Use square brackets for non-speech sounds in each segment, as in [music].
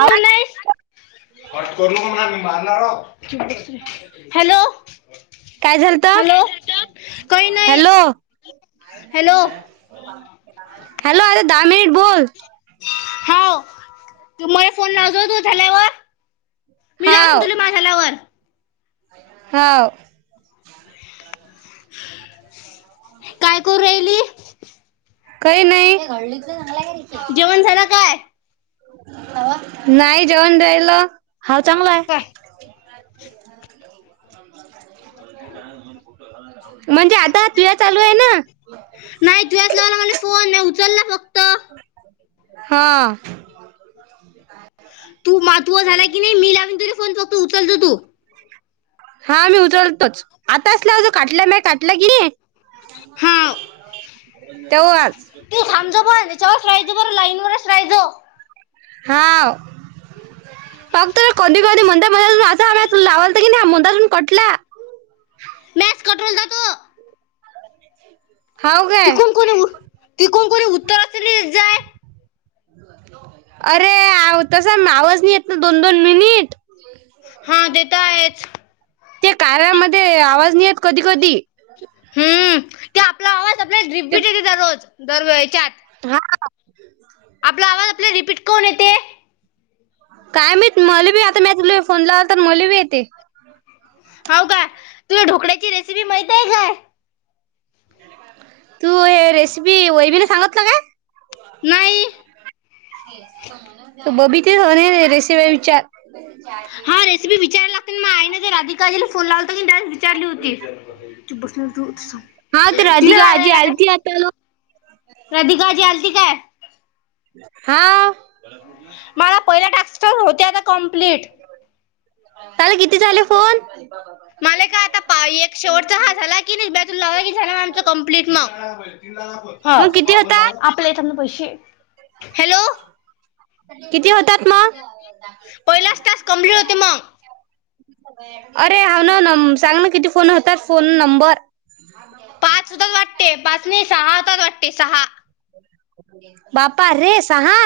आ hello काय झालत hello, कोय नही हॅलो हॅलो [unintelligible] हॅलो अरे दहा मनिट बोल. हाव तू म फोन लावजो तू झाल्यावर, मी लावीन हाव तुलं माझ झाल्यावर. हाव [inaudible] [unintelligible] काय करू राहिली? काय नाही. जेवण झालं काय नाही जेवण राहिल, हाव चांगलाय. [inaudible] काय म्हणजे आता तुया चालू हाय ना? नाही तुयास लावला मला फोन मी उचलला फक्त. हां. तू मा तूया झाला कीनई मी लावीन तुला फोन फक्त उचलतो तु. हा मी उचलतोच आतास लाव अजं काटल्या मी काटल्या की. हाव तेंव्हाच. तू थांबजो [unintelligible] हाव फक्त कधी कधी मंद [unintelligible] [unintelligible] मॅच कटवोलता तो. हाव काय तिकुन कोणी तिकुन कोणी उत्तरच दित जाय. अरे आव तसा आवाज नाही येत ना दोन दोन मिनिट. हा ते तर आहेच. ते कारामध्ये आवाज नाही येत कधी कधी. हम्म ते आपला आवाज आपल्याला रिपबिट येत दररोज दर वेळच्यात. हां. आपला आवाज आपल्याला रिपीट कोण ये काय माहित मले बी आता मी तुला फोन लावला तर मले बी येते. हाव का तुया ढोकळ्याची रेसिपी माहित आहे काय? तू हे रेसिपी वैभिला सांगीतलं काय? नाही. बबी ते रेसिपी विचार. हां रेसिपी विचारायला लागते ना माय आई न ते राधीका आजीला फोन लावता की डाय विचारली होती चूप बस ना तू हा ते राधिका [unintelligible] [unintelligible] राधिका आजी आलती काय? हा. मला पहिल्या टास्क होते आता कम्प्लीट. काल किती झाले फोन? मला का आता पाय एक शेवटचा हा झाला की नाही बून ला की झाला आमच कंप्लीट मग. हा मग किती होता? आपल्या येतना पैसे हॅलो! किती होतात मग? पहिलाच तास कम्प्लीट होते मग अरे हाव ना नम सांग ना किती फोन होतात फोन नंबर? पाच होतात वाटते पाच नाय सहा होतात वाटते सहा. बापा रे सहा?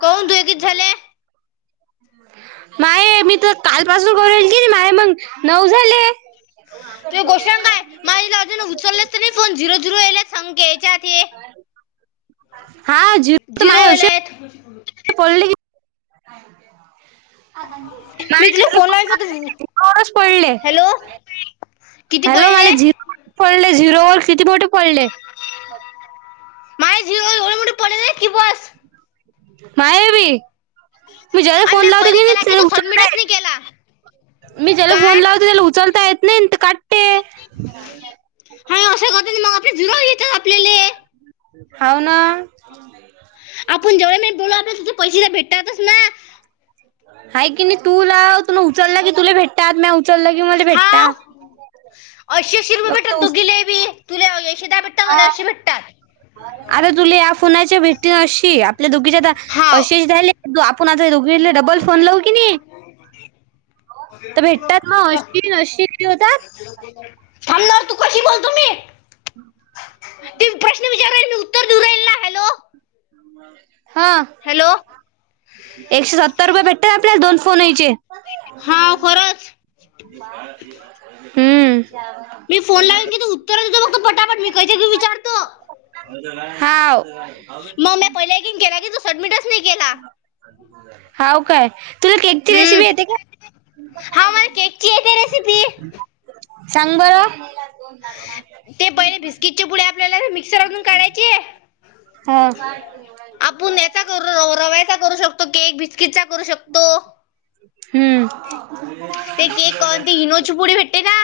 काऊन दुयगीत झाले माये मी तर कालपासून करू राहिले की माय मग नऊ झाले. तु गोषण काय माझ अजून उचलच नाही फोन झिरो झिरो याले संखक याच्यात. ते हा तर माये झिरो अशे येलेत. मी [unintelligible] तुला फोन लावेल फक्त हॅलो [unintelligible] किती हॅलो पडले. मला झिरो पडले झीरो किती मोठे पडले? काय झीरो एवढे मोठे पडलेत की बस. माहेरी तू ज्या वेळी आणि फोन मी लावतो पहिले केला की त्याला तो उचलत सबमिटच नाय. नाही केला मी ज्याला फोन काय लावते त्याला उचलता येत नाही ते काटते. हा असे कस म आपल्याला झीरो येतात आपलेले. हाव ना. आपण जेवढे मिनिट बोलू आपल्याला तिजे पैसे भेटतातच ना. हाय की नाही तुला तु उचलला की तुला भेटता म्या उचलला की मला भेटता. अंशी अंशी रुपये भेटतात उच दोघीला बी तुला अशे दहा भेटतात मला अंशी भेटतात. आर तुला या फोनाच्या भेटीन अंशी आपल्या दोघीच्या हाव अंशी झाले. आपण आता दोघिला डब्बल फोन लावू की नाही तर भेटतात मग अंशी अंशी किती होतात? [inaudible] थांबणार तू कशी बोलतो मी ती प्रश्न विचारायले [inaudible] [unintelligible] हॅलो एकशे सत्तर रुपये भेटतात आपल्याला दोन फोन यायचे. हा खरंच [inaudible] हम्म मी फोन लावून [unintelligible] पटापट विकायचे ते विचारतो. [unintelligible] हाव म मी पहिल्यान केला की तू सडमिटच नाही केला. हाव काय. तुला केकची हम्म रेसिपी येते काय? हा मला केकची येते रेसिपी सांग बरं. बिस्कीटचे पुुडे आपल्याला मिक्सरातून काढायची आहे. ह आपण याचा करू रव्याचा करू शकतो केक बिस्कीटचा करू शकतो. हम्म ते केक आन ते इनोची पुडी भेटते ना.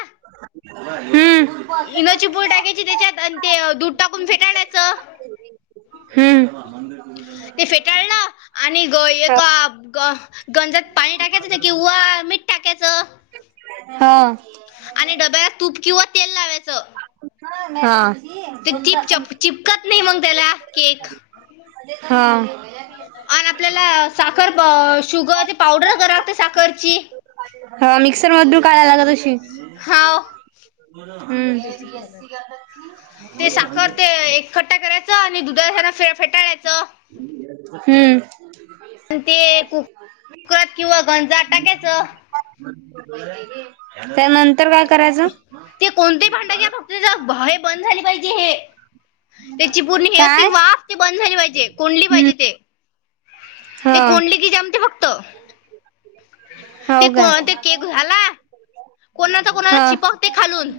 हम्म इनोची पूल टाकायची त्याच्यात आणि ते अ, दूध टाकून फेटाळ्यायच. हम्म ते फेटाळलं आणि ग हा एका ग गंजात पाणी टाकायचं किंवा मीठ टाकायचं. हा. आणि डब्यात तूप किंवा तेल लावायचं. हा. ते चिप चप चिपकत नाही मग त्याला केक. हा आण आपल्याला साखर शुगरची पावडर करालागते साखरची. हा मिक्सर मधून काढाय लागत तशी. हाव. हम्म रेसिपी [inaudible] सांगणार बीससी ते कराता साखर ती. [unintelligible] आणि दुधाच्या ह्यांन फेटाळायचं. [unintelligible] हम्म. ते कु कुकरात किंवा गंजा टाकायचं. त्या नंतर काय करायचं. ते कोणते भांडा घ्या फक्त भय बंद झाली पाहिजे हे, त्याची पूर्ण हे असते काय वाफ ते बंद झाली पाहिजे, कोडली हम्म पाहिजे ते. हा ते कोडली की जमते फक्त- ते हो को काय ते केक झाला, कोणाचा कोणाचा चिपकते खालून.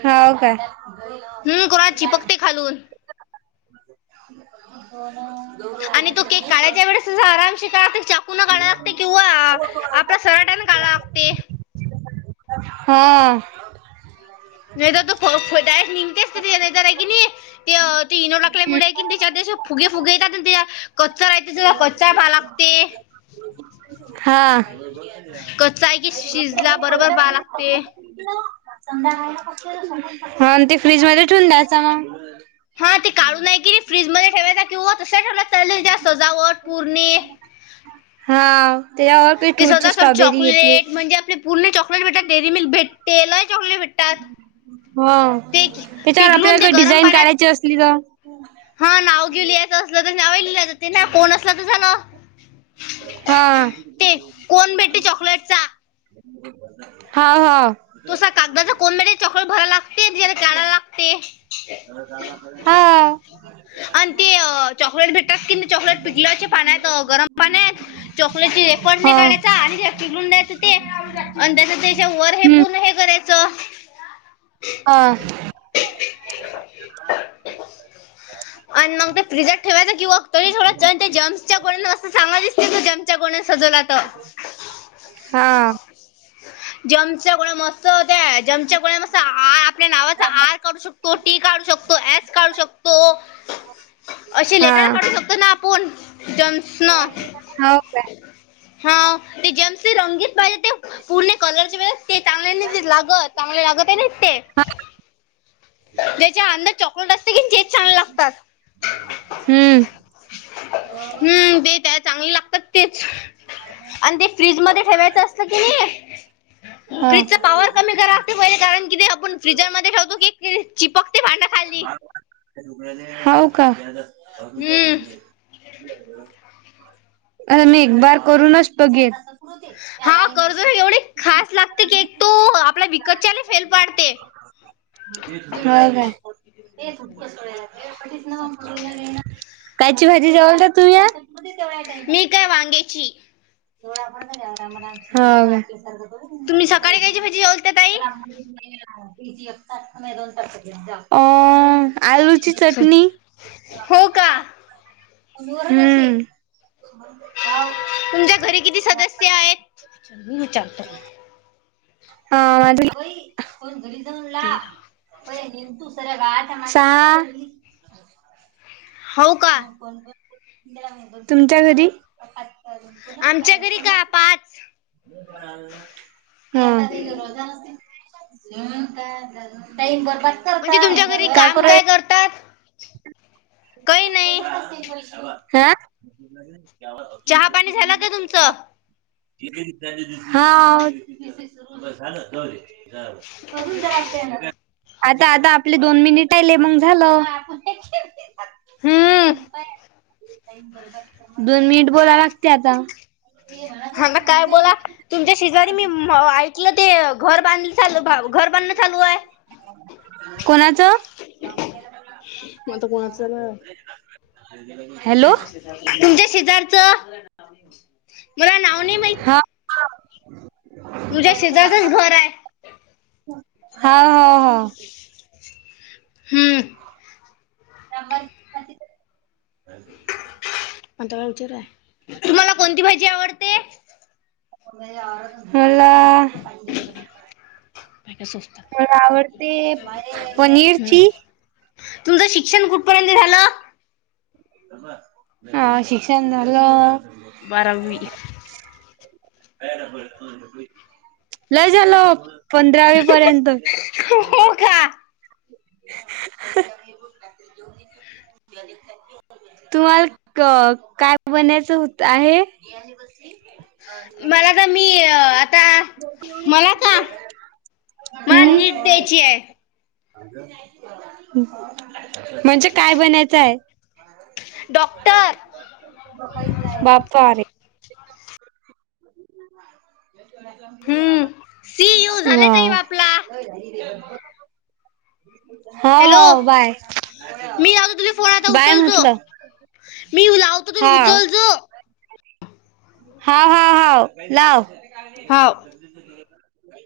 ह [inaudible] हा हो काय. हो [inaudible] हम्म कोणा चिपकटे खालून. हो ना. आणि तो केक काढयच्या वेळेस त आरामशी काढ हातात चा कुन काढवा लागते किंवा आपल्या सराट्याने काढा लागते. हा नाही तर तू निघतेच त नाही कि नाही [inaudible] ते तीन ईनो टाकल्यामुळे कि त्यांच्यात अस फुगे फुगे त तर द कच्चा राहते तु कच्चा भाग लागते. ह [inaudible] कच्चा आहे कि शिजला बरोबर पा लागते. हा ते फ्रीज मध्ये ठेवून द्यायचा मग. हा ते काढू नाही कि र फ्रीज मध्ये ठेवायचा किंवा तश ठेवायचालेल त्या सजावट पुरणे, हा त्याच्यावर काही ते ठूर सजावट स्ट्रॉबेरी येते. चॉकलेट म्हणजे आपले, पूर्ण चॉकलेट भेट डेरीमील्क भेटेते लाय चॉकलेट भेट ह त्यांच्यावर पिघलून आपल्याला ते काई गरम डिझाईन पाण्यात काढायची असली तर. हा नाव घीव लिहायचं असलं तर नाव लिहिहायचं ते ना कोण असला तर झालं. हा ते कोण भेटते चॉकलेटचा हा हा तुसा कागदाच्या कोनमध्ये चाकलेट भराव लागते जला काळा लागते. हा आणि ते चॉकलेट भेटतात की, चॉकलेट पिकल्याचे पान्यात गरम पाण्यात चॉकलेट रेफड नाही हा काढायचा आणि पिूलन द्यायचा. ते अ त्यांच्याच त्याच्या वर हे हम्म पूर्ण हे करायचं. हा अ [inaudible] ब [inaudible] आणि मग ते फ्रीजात ठेवायच किवा तोरी थोड जम्सच्यां सांगायच. जेम्स त्या गोण्या सजवलात हा जेम्सच्या गोळ्या मस्त [inaudible] जेम्सच्या गोळ्या कस आपल्या नावाचा आर काढू शकतो टी काढू शकतो एस काढू शकतो. हो अशी लेटर काढू शकतो ना आप- जम्स न हो का हा ते जेम्स रंगीत पाहिजे ते, पूर्ण कलरचे वेगळे ते चांगले नाही ते लागत चांगले लागत आहे नाही ते, जेच्या अंदर चॉकलोट असते की तेच छान लागतात. हम्म हं ते त्याला चांगली लागतात तेच, आणि ते फ्रीज मध्ये ठेवायच असतं की नाही, हा फ्रीजचा पॉवर कमी कराव लागत असते, पहिले कारण कि आपण फ्रीजरमध्ये ठेवतो की [unintelligible] चिपकते भांडा खाली हो का? हम्म अ मी एक बार करूनच बघीन [unintelligible] हा कर्ज एवढी खास लागते केक तो, आपला विकतच्या फेल पाडते. हो का [unintelligible] कायची भाजी जेवालता तूम्ही आज? [unintelligible] मी काय वांग्याची. हो काय तुम्ही सकाळी कायची भाजी जेवलता ताई [unintelligible] [unintelligible] [unintelligible] चटणी हो का, हम्म तुमच्या घरी किती सदस्य आहेत? मी विचारतो [unintelligible] तेरा [unintelligible] [unintelligible] सहा हो का मग तुमच्या घरी? आमच्या घरी का? पाच. [unintelligible] [unintelligible] म्हणजे तुमच्या घरी काम काय करतात? काही नाही हं [unintelligible] चहा पाणी झालं का तुमचं [unintelligible] हं [unintelligible] आता आता आपले दोन मिनिट राहिले, मग झालं. हम्म [unintelligible] दोन मिनिटं बोलावे लागते आता हं ना काय बोला? तुमच्या शेजारी मी ऐकलं ते घर बांध चालू घर बांधण चालू आहे. कोणाचं? मग आता कोणाचं झालं [unintelligible] हॅलो तुमच्या शेजारचं, मला नाव नाही माहित. तुमच्या शेजारचंच घर आहे [unintelligible] हा हा हा हम्म [unintelligible] आता काय विचारूया, तुम्हाला कोणती भाजी आवडते? मला काय सोचतात मला आवडते, पनीरची तुझ शिक्षण कुठपर्यंत झालं? हा शिक्षण झालं बारावी. लय झाल ओ पंधरावी पर्यंत हो का? [inaudible] तुम्हाल क-काय बनायचं हुत आहे? मला का मी अ आता मला का. मला नीट द्यायची आहे. [unintelligible] हू म्हणजे काय बनायचं आहे? डॉक्टर बाप्पा आरे. [inaudible] हम्म सी यू झाले हा! टाईम आपला. हो हॅलो हो बाय, मी लावतो तुला फोन आता बाय उचलजो. म्हतलं. मी लावतो तुला उचल जो. हा हा हा लाव! हाव!